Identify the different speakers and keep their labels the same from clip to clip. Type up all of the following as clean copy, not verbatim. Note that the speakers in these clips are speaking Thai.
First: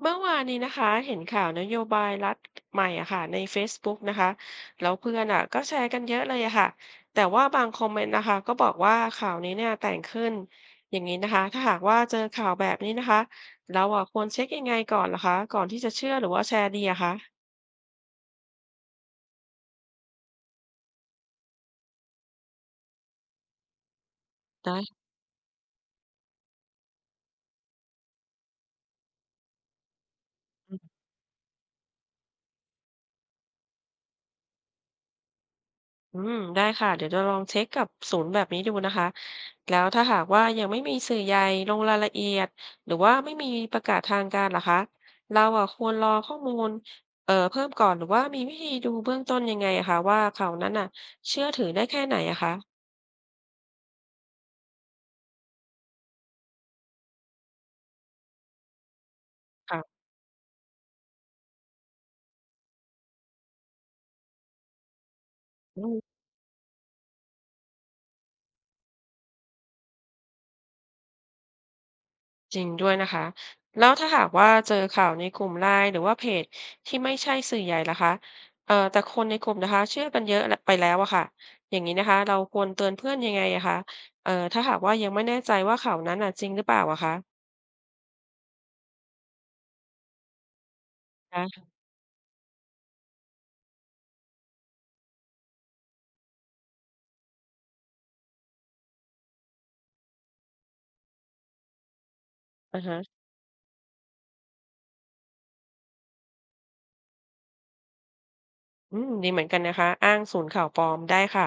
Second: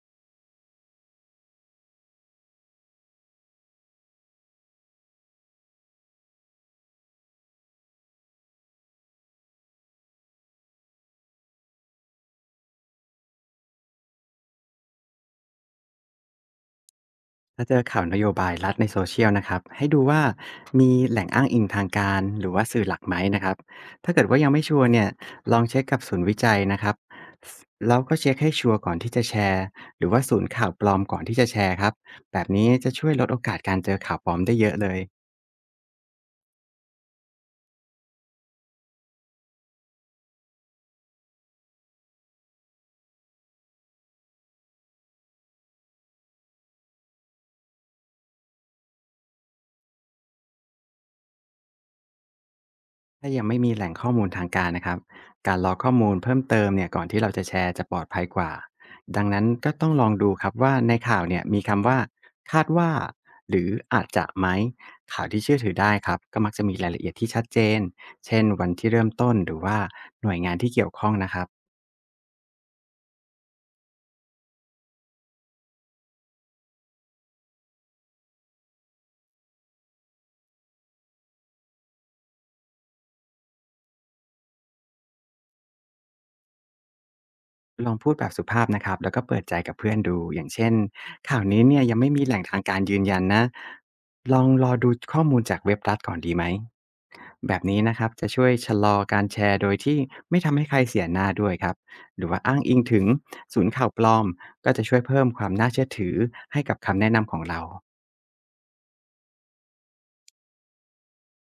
Speaker 1: เมื่อวานนี้นะคะเห็นข่าวนโยบายรัฐใหม่อะค่ะใน Facebook นะคะแล้วเพื่อนอะก็แชร์กันเยอะเลยอะค่ะแต่ว่าบางคอมเมนต์นะคะก็บอกว่าข่าวนี้เนี่ยแต่งขึ้นอย่างนี้นะคะถ้าหากว่าเจอข่าวแบบนี้นะคะเราอะควรเช็คยังไงก่อนล่ะคะก่อนที่จะเชื่อหรือว่าแชร์ดีอะคะ
Speaker 2: ถ้าเจอข่าวนโยบายรัฐในโซเชียลนะครับให้ดูว่ามีแหล่งอ้างอิงทางการหรือว่าสื่อหลักไหมนะครับถ้าเกิดว่ายังไม่ชัวร์
Speaker 1: ได้
Speaker 2: เนี่ยลองเช็คกับศูนย์วิจัยนะครับแล้วก็เช็คให้ชัวร์ก่อนที่จะแชร์หรือว่าศูนย์ข่าวปลอมก่อนที่จะแชร์ครับแบบนี้จะช่วยลดโอกาสการเจอข่าวปลอมได้เยอะเลย
Speaker 1: อืมได้ค่ะเดี๋ยวจะลองเช็คกับศูนย์แบบนี้ดูนะคะแล้วถ้าหากว่ายังไม่มีสื่อใหญ่ลงรายละเอียดหรือว่าไม่มีประกาศทางการล่ะคะเราอ่ะควรรอข้อมูลเพิ่มก่อนหรือว่ามีวิธีดูเบื้องต้นยังไงอะคะว่าข่าวนั้นน่ะเชื่อถือได้แค่ไหนอะคะ
Speaker 2: ถ้ายังไม่มีแหล่งข้อมูลทางการนะครับการรอข้อมูลเพิ่มเติมเนี่ยก่อนที่เราจะแชร์จะปลอดภัยกว่าดังนั้นก็
Speaker 1: ค่ะ
Speaker 2: ต้องลองดูครับว่าในข่าวเนี่ยมีคำว่าคาดว่าหรืออาจจะไหมข่าวที่เชื่อถือได้ครับก็มักจะมีรายละเอียดที่ชัดเจนเช่นวันที่เริ่มต้นหรือว่าหน่วยงานที่เกี่ยวข้องนะครับ
Speaker 1: จริงด้วยนะคะแล้วถ้าหากว่าเจอข่าวในกลุ่มไลน์หรือว่าเพจที่ไม่ใช่สื่อใหญ่ล่ะคะแต่คนในกลุ่มนะคะเชื่อกันเยอะและไปแล้วอะค่ะอย่างนี้นะคะเราควรเตือนเพื่อนยังไงอะคะถ้าหากว่ายังไม่แน่ใจว่าข่าวนั้นอะจริงหรือเปล่าอะคะ
Speaker 2: ลองพูดแบบสุภาพนะครับแล้วก็เปิดใจกับเพื่อนดูอย่างเช่น
Speaker 1: อ่
Speaker 2: ข่าวนี้
Speaker 1: ะ
Speaker 2: เนี่ยยังไม่มีแหล่งทางการยืนยันนะลองรอดูข้อมูลจากเว็บรัฐก่อนดีไหมแบบนี้นะครับจะช่วยชะลอการแชร์โดยที่ไม่ทำให้ใครเสียหน้าด้วยครับหรือว่าอ้างอิ
Speaker 1: อ่า
Speaker 2: ง
Speaker 1: ฮะ
Speaker 2: ถึงศูนย์ข่าวปลอมก็จะช่วยเพิ่มความน่าเชื่อถือให้กับคำแนะนำของเรา
Speaker 1: อืมดีเหมือนกันนะคะอ้างศูนย์ข่าวปลอมได้ค่ะ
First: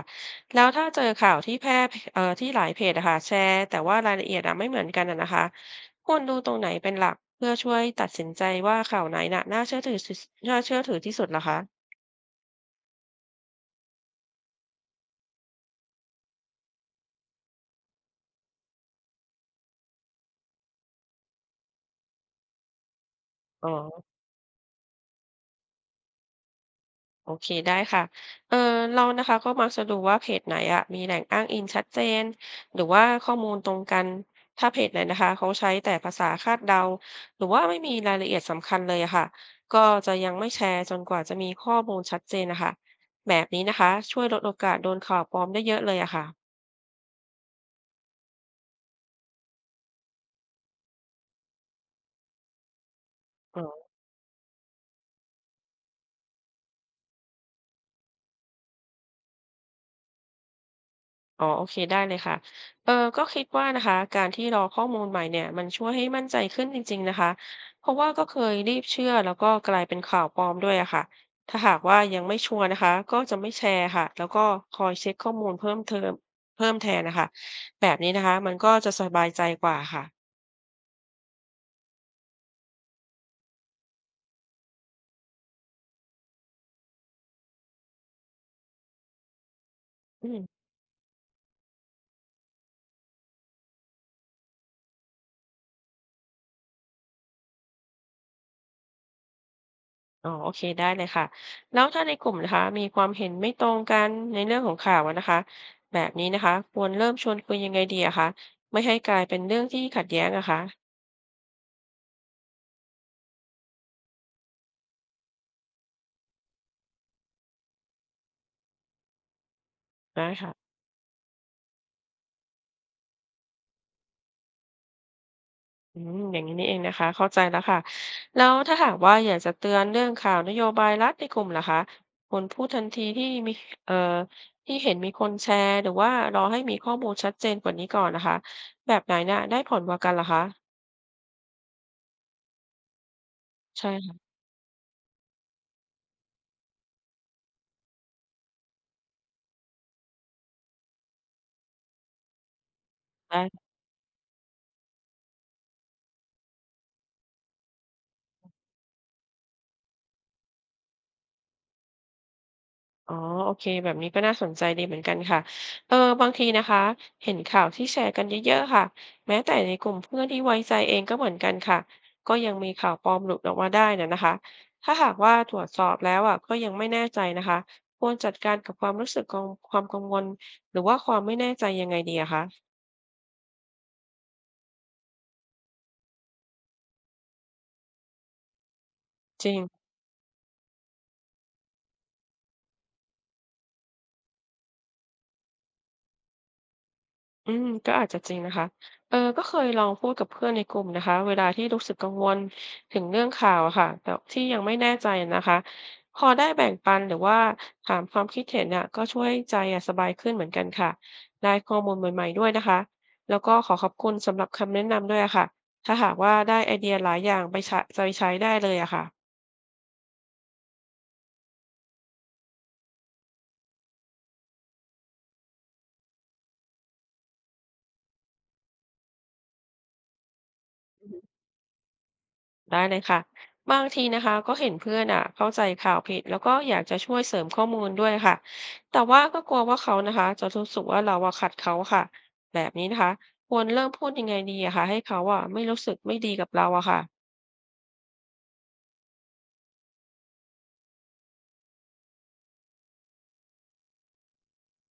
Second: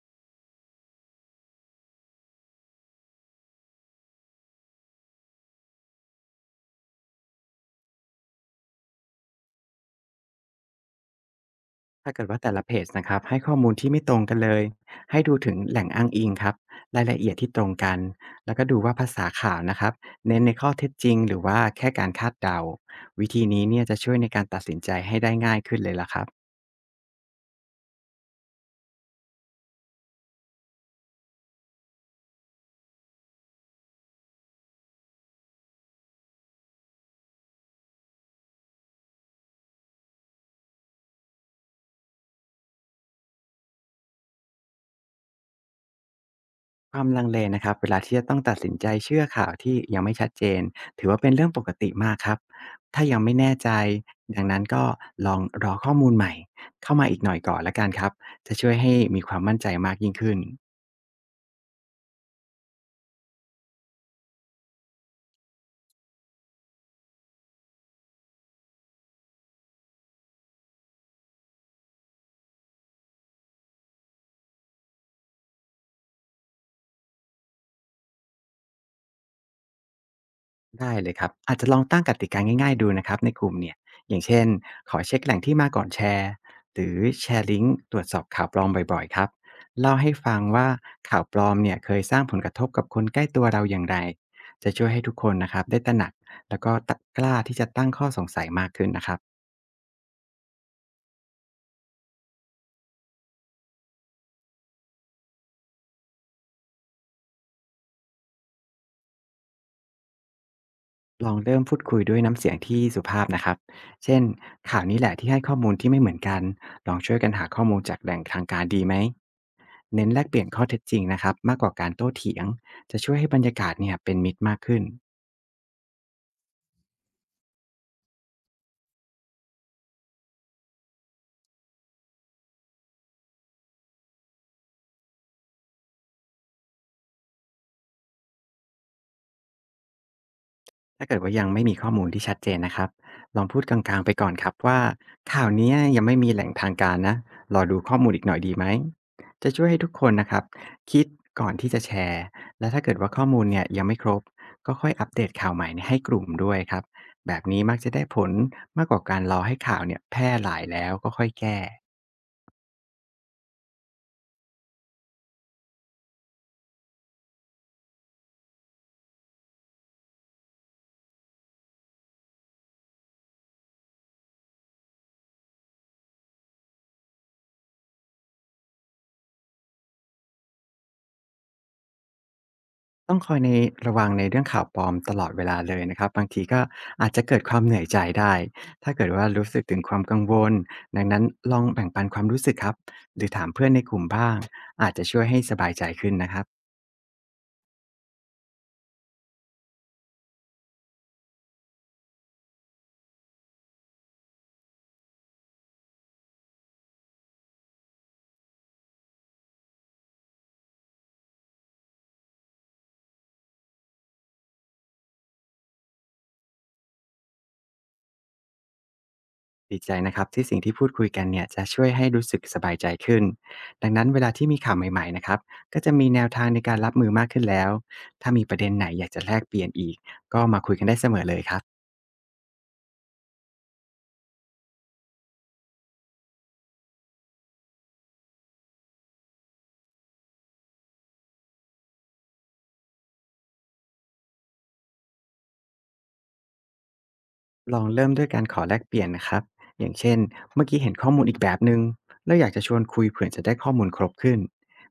Speaker 1: แล้วถ้าเจอข่าวที่แพร่ที่หลายเพจนะค่ะแชร์แต่ว่ารายละเอียดอะไม่เหมือนกันอะนะคะควรดูตรงไหนเป็นหลักเพื่อช่วยตัดสินใจว่าข่าวไหนน่ะน่าเชื่อถือที่สุดเหรอคะ
Speaker 2: ถ้าเกิดว่าแต่ละเพจนะครับให้ข้อมูลที่ไม่ตรงกันเลยให้ดูถึงแหล่งอ้างอิงครับรายละเอียดที่ตรงกันแล้วก็ดูว่าภาษาข่าวนะครับเน้นในข้อเท็จจริงหรือว่าแค่การคาดเดาวิธีนี้
Speaker 1: อ๋อ
Speaker 2: เนี่ยจะช่วยในการตัดสินใจให้ได้ง่ายขึ้นเลยล่ะครับ
Speaker 1: โอเคได้ค่ะเออเรานะคะก็มักจะดูว่าเพจไหนอะมีแหล่งอ้างอิงชัดเจนหรือว่าข้อมูลตรงกันถ้าเพจไหนนะคะเขาใช้แต่ภาษาคาดเดาหรือว่าไม่มีรายละเอียดสำคัญเลยอะค่ะก็จะยังไม่แชร์จนกว่าจะมีข้อมูลชัดเจนนะคะแบบนี้นะคะช่วยลดโอกาสโดนข่าวปลอมได้เยอะเลยอะค่ะ
Speaker 2: ความลังเลนะครับเวลาที่จะต้องตัดสินใจเชื่อข่าวที่ยังไม่ชัดเจนถือว่าเป็นเรื่องปกติมากครับถ้ายังไม่แน่ใจดังนั้นก็ลองรอข้อมูลใหม่เข้ามาอีกหน่อยก่อนละกันครับจะช่วยให้มีความมั่นใจมากยิ่งขึ้น
Speaker 1: อ๋อโอเคได้เลยค่ะเออก็คิดว่านะคะการที่รอข้อมูลใหม่เนี่ยมันช่วยให้มั่นใจขึ้นจริงๆนะคะเพราะว่าก็เคยรีบเชื่อแล้วก็กลายเป็นข่าวปลอมด้วยอะค่ะถ้าหากว่ายังไม่ชัวร์นะคะก็จะไม่แชร์ค่ะแล้วก็คอยเช็คข้อมูลเพิ่มเติมเพิ่มแทนนะคะแบบนี้นะคะมันก็จะสบายใจกว่าค่ะ
Speaker 2: ได้เลยครับอาจจะลองตั้งกติกาง่ายๆดูนะครับในกลุ่มเนี่ยอย่างเช่นขอเช็คแหล่งที่มาก่อนแชร์หรือแชร์ลิงก์ตรวจสอบข่าวปลอมบ่อยๆครับเล่าให้
Speaker 1: อื
Speaker 2: ฟัง
Speaker 1: ม
Speaker 2: ว่าข่าวปลอมเนี่ยเคยสร้างผลกระทบกับคนใกล้ตัวเราอย่างไรจะช่วยให้ทุกคนนะครับได้ตระหนักแล้วก็กล้าที่จะตั้งข้อสงสัยมากขึ้นนะครับ
Speaker 1: อ๋อโอเคได้เลยค่ะแล้วถ้าในกลุ่มนะคะมีความเห็นไม่ตรงกันในเรื่องของข่าวอะนะคะแบบนี้นะคะควรเริ่มชวนคุยยังไงดีอะคะไม่ให้กลายเป็นเรื่องที่ขัดแย้งอะคะ
Speaker 2: ลองเริ่มพูดคุยด้วยน้ำเสียงที่สุภาพนะครับ เช่นข่าวนี้แหละที่ให้ข้อมูลที่ไม่เหมือนกัน ลองช่วยกันหาข้อมูลจากแหล่งทางการดีไหม เน้นแล
Speaker 1: ได้
Speaker 2: กเปลี่ยนข้อ
Speaker 1: ค่ะ
Speaker 2: เท็จจริงนะครับมากกว่าการโต้เถียง จะช่วยให้บรรยากาศเนี่ยเป็นมิตรมากขึ้น
Speaker 1: อืมอย่างนี้นี่เองนะคะเข้าใจแล้วค่ะแล้วถ้าหากว่าอยากจะเตือนเรื่องข่าวนโยบายรัฐในกลุ่มล่ะคะควรพูดทันทีที่มีเอ่อที่เห็นมีคนแชร์หรือว่ารอให้มีข้อมูลชัดเจนกว่านี้ก่อนนะคะแบบไหนน่ะได้ผลกว่ากันล่ะคะ
Speaker 2: ถ้าเกิดว่ายังไม่มีข้อมูลที่ชัดเจนนะครับลองพูดกลา
Speaker 1: ใช่
Speaker 2: งๆไปก่
Speaker 1: ค่ะ
Speaker 2: อนครับว่าข่าวเนี้ยยังไม่มีแหล่งทางการนะรอดูข้อมูลอีกหน่อยดีไหมจะช่วยให้ทุกคนนะครับคิดก่อนที่จะแชร์และถ้าเกิดว่าข้อมู
Speaker 1: ได้
Speaker 2: ลเนี่ยยังไม่ครบก็ค่อยอัปเดตข่าวใหม่ให้กลุ่มด้วยครับแบบนี้มักจะได้ผลมากกว่าการรอให้ข่าวเนี่ยแพร่หลายแล้วก็ค่อยแก้
Speaker 1: อ๋อโอเคแบบนี้ก็น่าสนใจดีเหมือนกันค่ะ เออ บางทีนะคะเห็นข่าวที่แชร์กันเยอะๆค่ะแม้แต่ในกลุ่มเพื่อนที่ไว้ใจเองก็เหมือนกันค่ะ ก็ยังมีข่าวปลอมหลุดออกมาได้นะคะถ้าหากว่าตรวจสอบแล้วอ่ะก็ยังไม่แน่ใจนะคะควรจัดการกับความรู้สึกของความกังวลหรือว่าความไม่แน่ใจยังไงดีอะคะ
Speaker 2: ต้องคอยในระวังในเรื่องข่าวปลอมตลอดเวลาเลยนะครับบางทีก็อาจจะเกิดความเหนื่อยใจได้ถ้าเกิดว่า
Speaker 1: จ
Speaker 2: รู้
Speaker 1: ริง
Speaker 2: สึกถึงความกังวลดังนั้นลองแบ่งปันความรู้สึกครับหรือถามเพื่อนในกลุ่มบ้างอาจจะช่วยให้สบายใจขึ้นนะครับ
Speaker 1: อืมก็อาจจะจริงนะคะเออก็เคยลองพูดกับเพื่อนในกลุ่มนะคะเวลาที่รู้สึกกังวลถึงเรื่องข่าวอะค่ะแต่ที่ยังไม่แน่ใจนะคะพอได้แบ่งปันหรือว่าถามความคิดเห็นเนี่ยก็ช่วยใจอะสบายขึ้นเหมือนกันค่ะได้ข้อมูลใหม่ๆด้วยนะคะแล้วก็ขอขอบคุณสำหรับคำแนะนำด้วยอะค่ะถ้าหากว่าได้ไอเดียหลายอย่างไปใช้ได้เลยอะค่ะ
Speaker 2: ดีใจนะครับที่สิ่งที่พูดคุยกันเนี่ยจะช่วยให้รู้สึกสบายใจขึ้นดังนั้นเวลาที่มีข่าวใหม่ๆนะครับก็จะมีแนวทางในการรับมือมากขึ้นแล้วถ้ามีประเด็นไหนอยากจะแลกเปลี่ยนอีก
Speaker 1: ได้เลยค่ะบางทีนะคะก็เห็นเพื่อนอ่ะเข้าใจข่าวผิดแล้วก็อยากจะช่วยเสริมข้อมูลด้วยค่ะแต่ว่าก็กลัวว่าเขานะคะจะรู้สึกว่าเราอะขัดเขาค่ะแบบนี้นะคะควรเริ่มพูดยังไงดีอะค่ะให้เขาอะไม่รู้สึกไม่ดีกับเราอะค่ะ
Speaker 2: ลองเริ่มด้วยการขอแลกเปลี่ยนนะครับอย่างเช่นเมื่อกี้เห็นข้อมูลอีกแบบหนึง่งแล้วอยากจะชวนคุยเผื่อจะได้ข้อมูลครบขึ้น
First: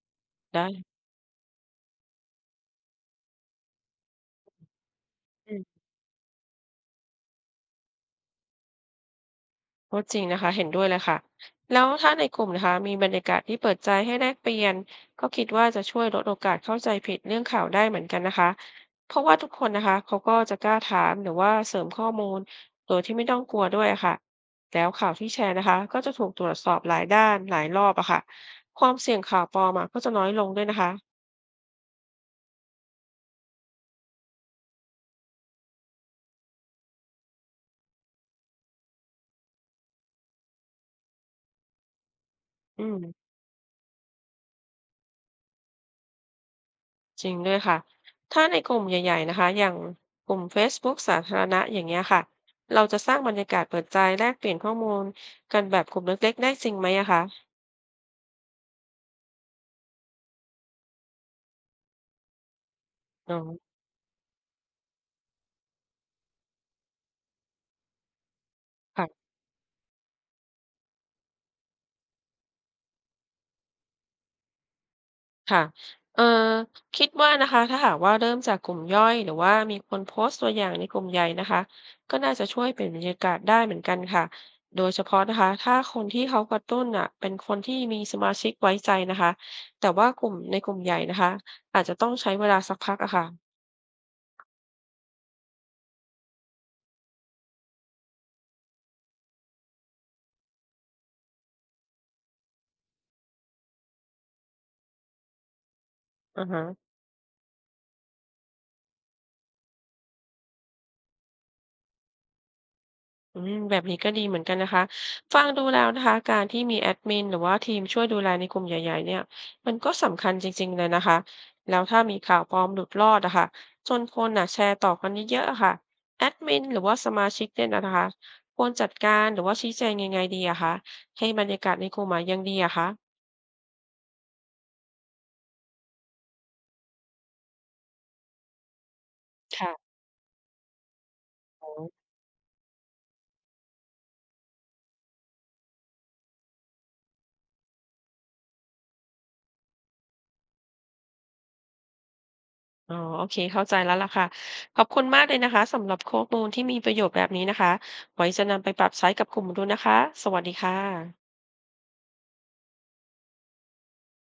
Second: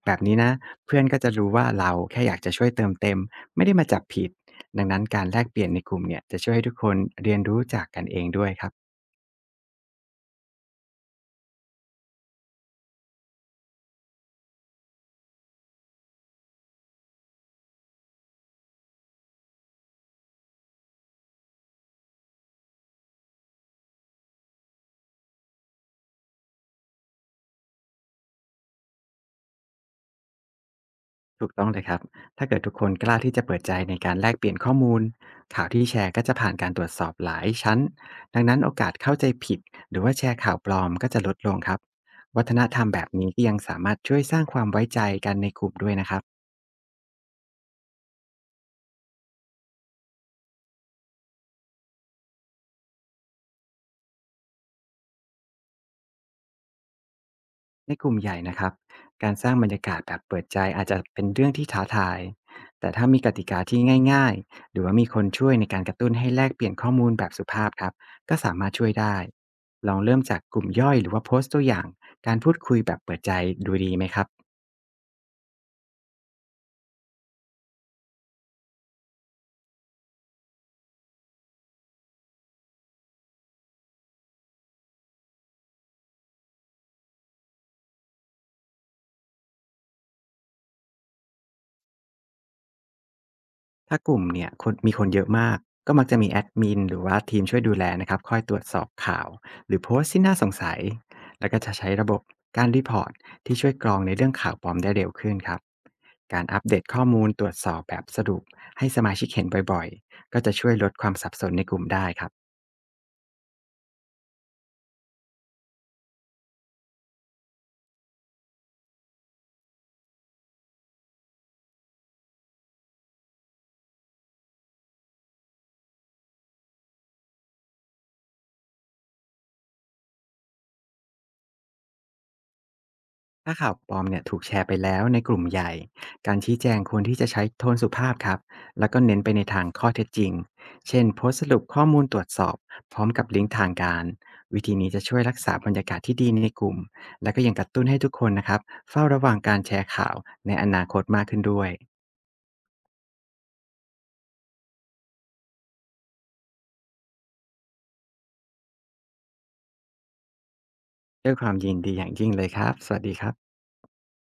Speaker 2: แบบนี้นะ
Speaker 1: ได้
Speaker 2: เพื่อนก็จะรู้ว่าเราแค่อยากจะช่วยเติมเต็มไม่ได้มาจับผิดดังนั้นการแลกเปลี่ยนในกลุ่มเนี่ยจะช่วยให้ทุกคนเรียนรู้จากกันเองด้วยครับ
Speaker 1: ก็จริงนะคะเห็นด้วยเลยค่ะแล้วถ้าในกลุ่มนะคะมีบรรยากาศที่เปิดใจให้แลกเปลี่ยนก็คิดว่าจะช่วยลดโอกาสเข้าใจผิดเรื่องข่าวได้เหมือนกันนะคะเพราะว่าทุกคนนะคะเขาก็จะกล้าถามหรือว่าเสริมข้อมูลโดยที่ไม่ต้องกลัวด้วยอะค่ะแล้วข่าวที่แชร์นะคะก็จะถูกตรวจสอบหลายด้านหลายรอบอะค่ะความเสี่ยงข่าวปลอมอะก็จะน้อยลงด้วยนะคะ
Speaker 2: ถูกต้องเลยครับ ถ้าเกิดทุกคนกล้าที่จะเปิดใจในการแลกเปลี่ยนข้อมูลข่าวที่แชร์ก็จะผ่านการตรวจสอบหลายชั้น ดังนั้นโอกาสเข้าใจผิดหรือว่าแชร์ข่าวปลอมก็จะลดลงครับ วัฒนธร
Speaker 1: อื
Speaker 2: รม
Speaker 1: ม
Speaker 2: แบบนี้ก็ยังสามารถช่วยสร้างความไว้ใจกันในกลุ่มด้วยนะครับ
Speaker 1: จริงด้วยค่ะถ้าในกลุ่มใหญ่ๆนะคะอย่างกลุ่มเ a ซบุ๊กสาธารณะอย่างเงี้ยค่ะเราจะสร้างบรรยากาศเปิดใจแลกเปลี่ยนข้อมูลกันแบบกลุ่มเล็กๆได้จริงไหมอะคะ
Speaker 2: ในกลุ่มใหญ่นะครับการสร้างบรรยากาศแบบเปิดใจอาจจะเป็นเรื่องที่ท้าทายแต่ถ้ามีก
Speaker 1: อ๋อ
Speaker 2: ติกาที่ง่ายๆหรือว่ามีคนช่วยในการกระตุ้นให้แลกเปลี่ยนข้อมูลแบบสุภาพครับก็สามารถช่วยได้
Speaker 1: ค่ะ
Speaker 2: ลองเริ่มจากกลุ่มย่อยหรือว่าโพสต์ตัวอย่างการพูดคุยแบบเปิดใจดูดีไหมครับ
Speaker 1: ค่ะเอ่อคิดว่านะคะถ้าหากว่าเริ่มจากกลุ่มย่อยหรือว่ามีคนโพสต์ตัวอย่างในกลุ่มใหญ่นะคะก็น่าจะช่วยเปลี่ยนบรรยากาศได้เหมือนกันค่ะโดยเฉพาะนะคะถ้าคนที่เขากระตุ้นอ่ะเป็นคนที่มีสมาชิกไว้ใจนะคะแต่ว่ากลุ่มใหญ่นะคะอาจจะต้องใช้เวลาสักพักอะค่ะ
Speaker 2: ถ้ากลุ่มเนี่ยมีคนเยอะมากก็มักจะมีแอดมินหรือว่าทีมช่วยดูแลนะครับคอยตรวจสอบข่าวหรือโพสต์ที่น่าสงสัยแล้วก็จะใช้ระบบการรีพอร์ตที่ช่วยกรองในเรื่องข่าวปลอมได้เร็วขึ้นครับ
Speaker 1: อ
Speaker 2: การ
Speaker 1: อ
Speaker 2: อัปเดต
Speaker 1: ฮะ
Speaker 2: ข้อมูลตรวจสอบแบบสรุปให้สมาชิกเห็นบ่อยๆก็จะช่วยลดความสับสนในกลุ่มได้ครับ
Speaker 1: อืมแบบนี้ก็ดีเหมือนกันนะคะฟังดูแล้วนะคะการที่มีแอดมินหรือว่าทีมช่วยดูแลในกลุ่มใหญ่ๆเนี่ยมันก็สำคัญจริงๆเลยนะคะ แล้วถ้ามีข่าวปลอมหลุดรอดอะค่ะจนคนน่ะแชร์ต่อกันเยอะๆอะค่ะแอดมินหรือว่าสมาชิกเนี่ยนะคะ ควรจัดการหรือว่าชี้แจงยังไงดีอะคะ ให้บรรยากาศในกลุ่มอะยังดีอะคะ
Speaker 2: ถ้าข่าวปลอมเนี่ยถูกแชร์ไปแล้วในกลุ่มใหญ่ การชี้แจงควรที่จะใช้โทนสุภาพครับ แล้วก็เน้นไปในทางข้
Speaker 1: ค่ะ
Speaker 2: อเท็จจริง เช่นโพสต์สรุป
Speaker 1: อ๋อ
Speaker 2: ข้อมูลตรวจสอบพร้อมกับลิงก์ทางการ วิธีนี้จะช่วยรักษาบรรยากาศที่ดีในกลุ่ม และก็ยังกระตุ้นให้ทุกคนนะครับเฝ้าระวังการแชร์ข่าวในอนาคตมากขึ้นด้วย
Speaker 1: อ๋อโอเคเข้าใจแล้วล่ะค่ะขอบคุณมากเลยนะคะสำหรับข้อมูลที่มีประโยชน์แบบนี้นะคะไว้จะนำไปปรับใช้กับกลุ่มดูนะคะสวัสดีค่ะ
Speaker 2: ด้วยความยินดีอย่างยิ่งเลยครับสวัสดีครับ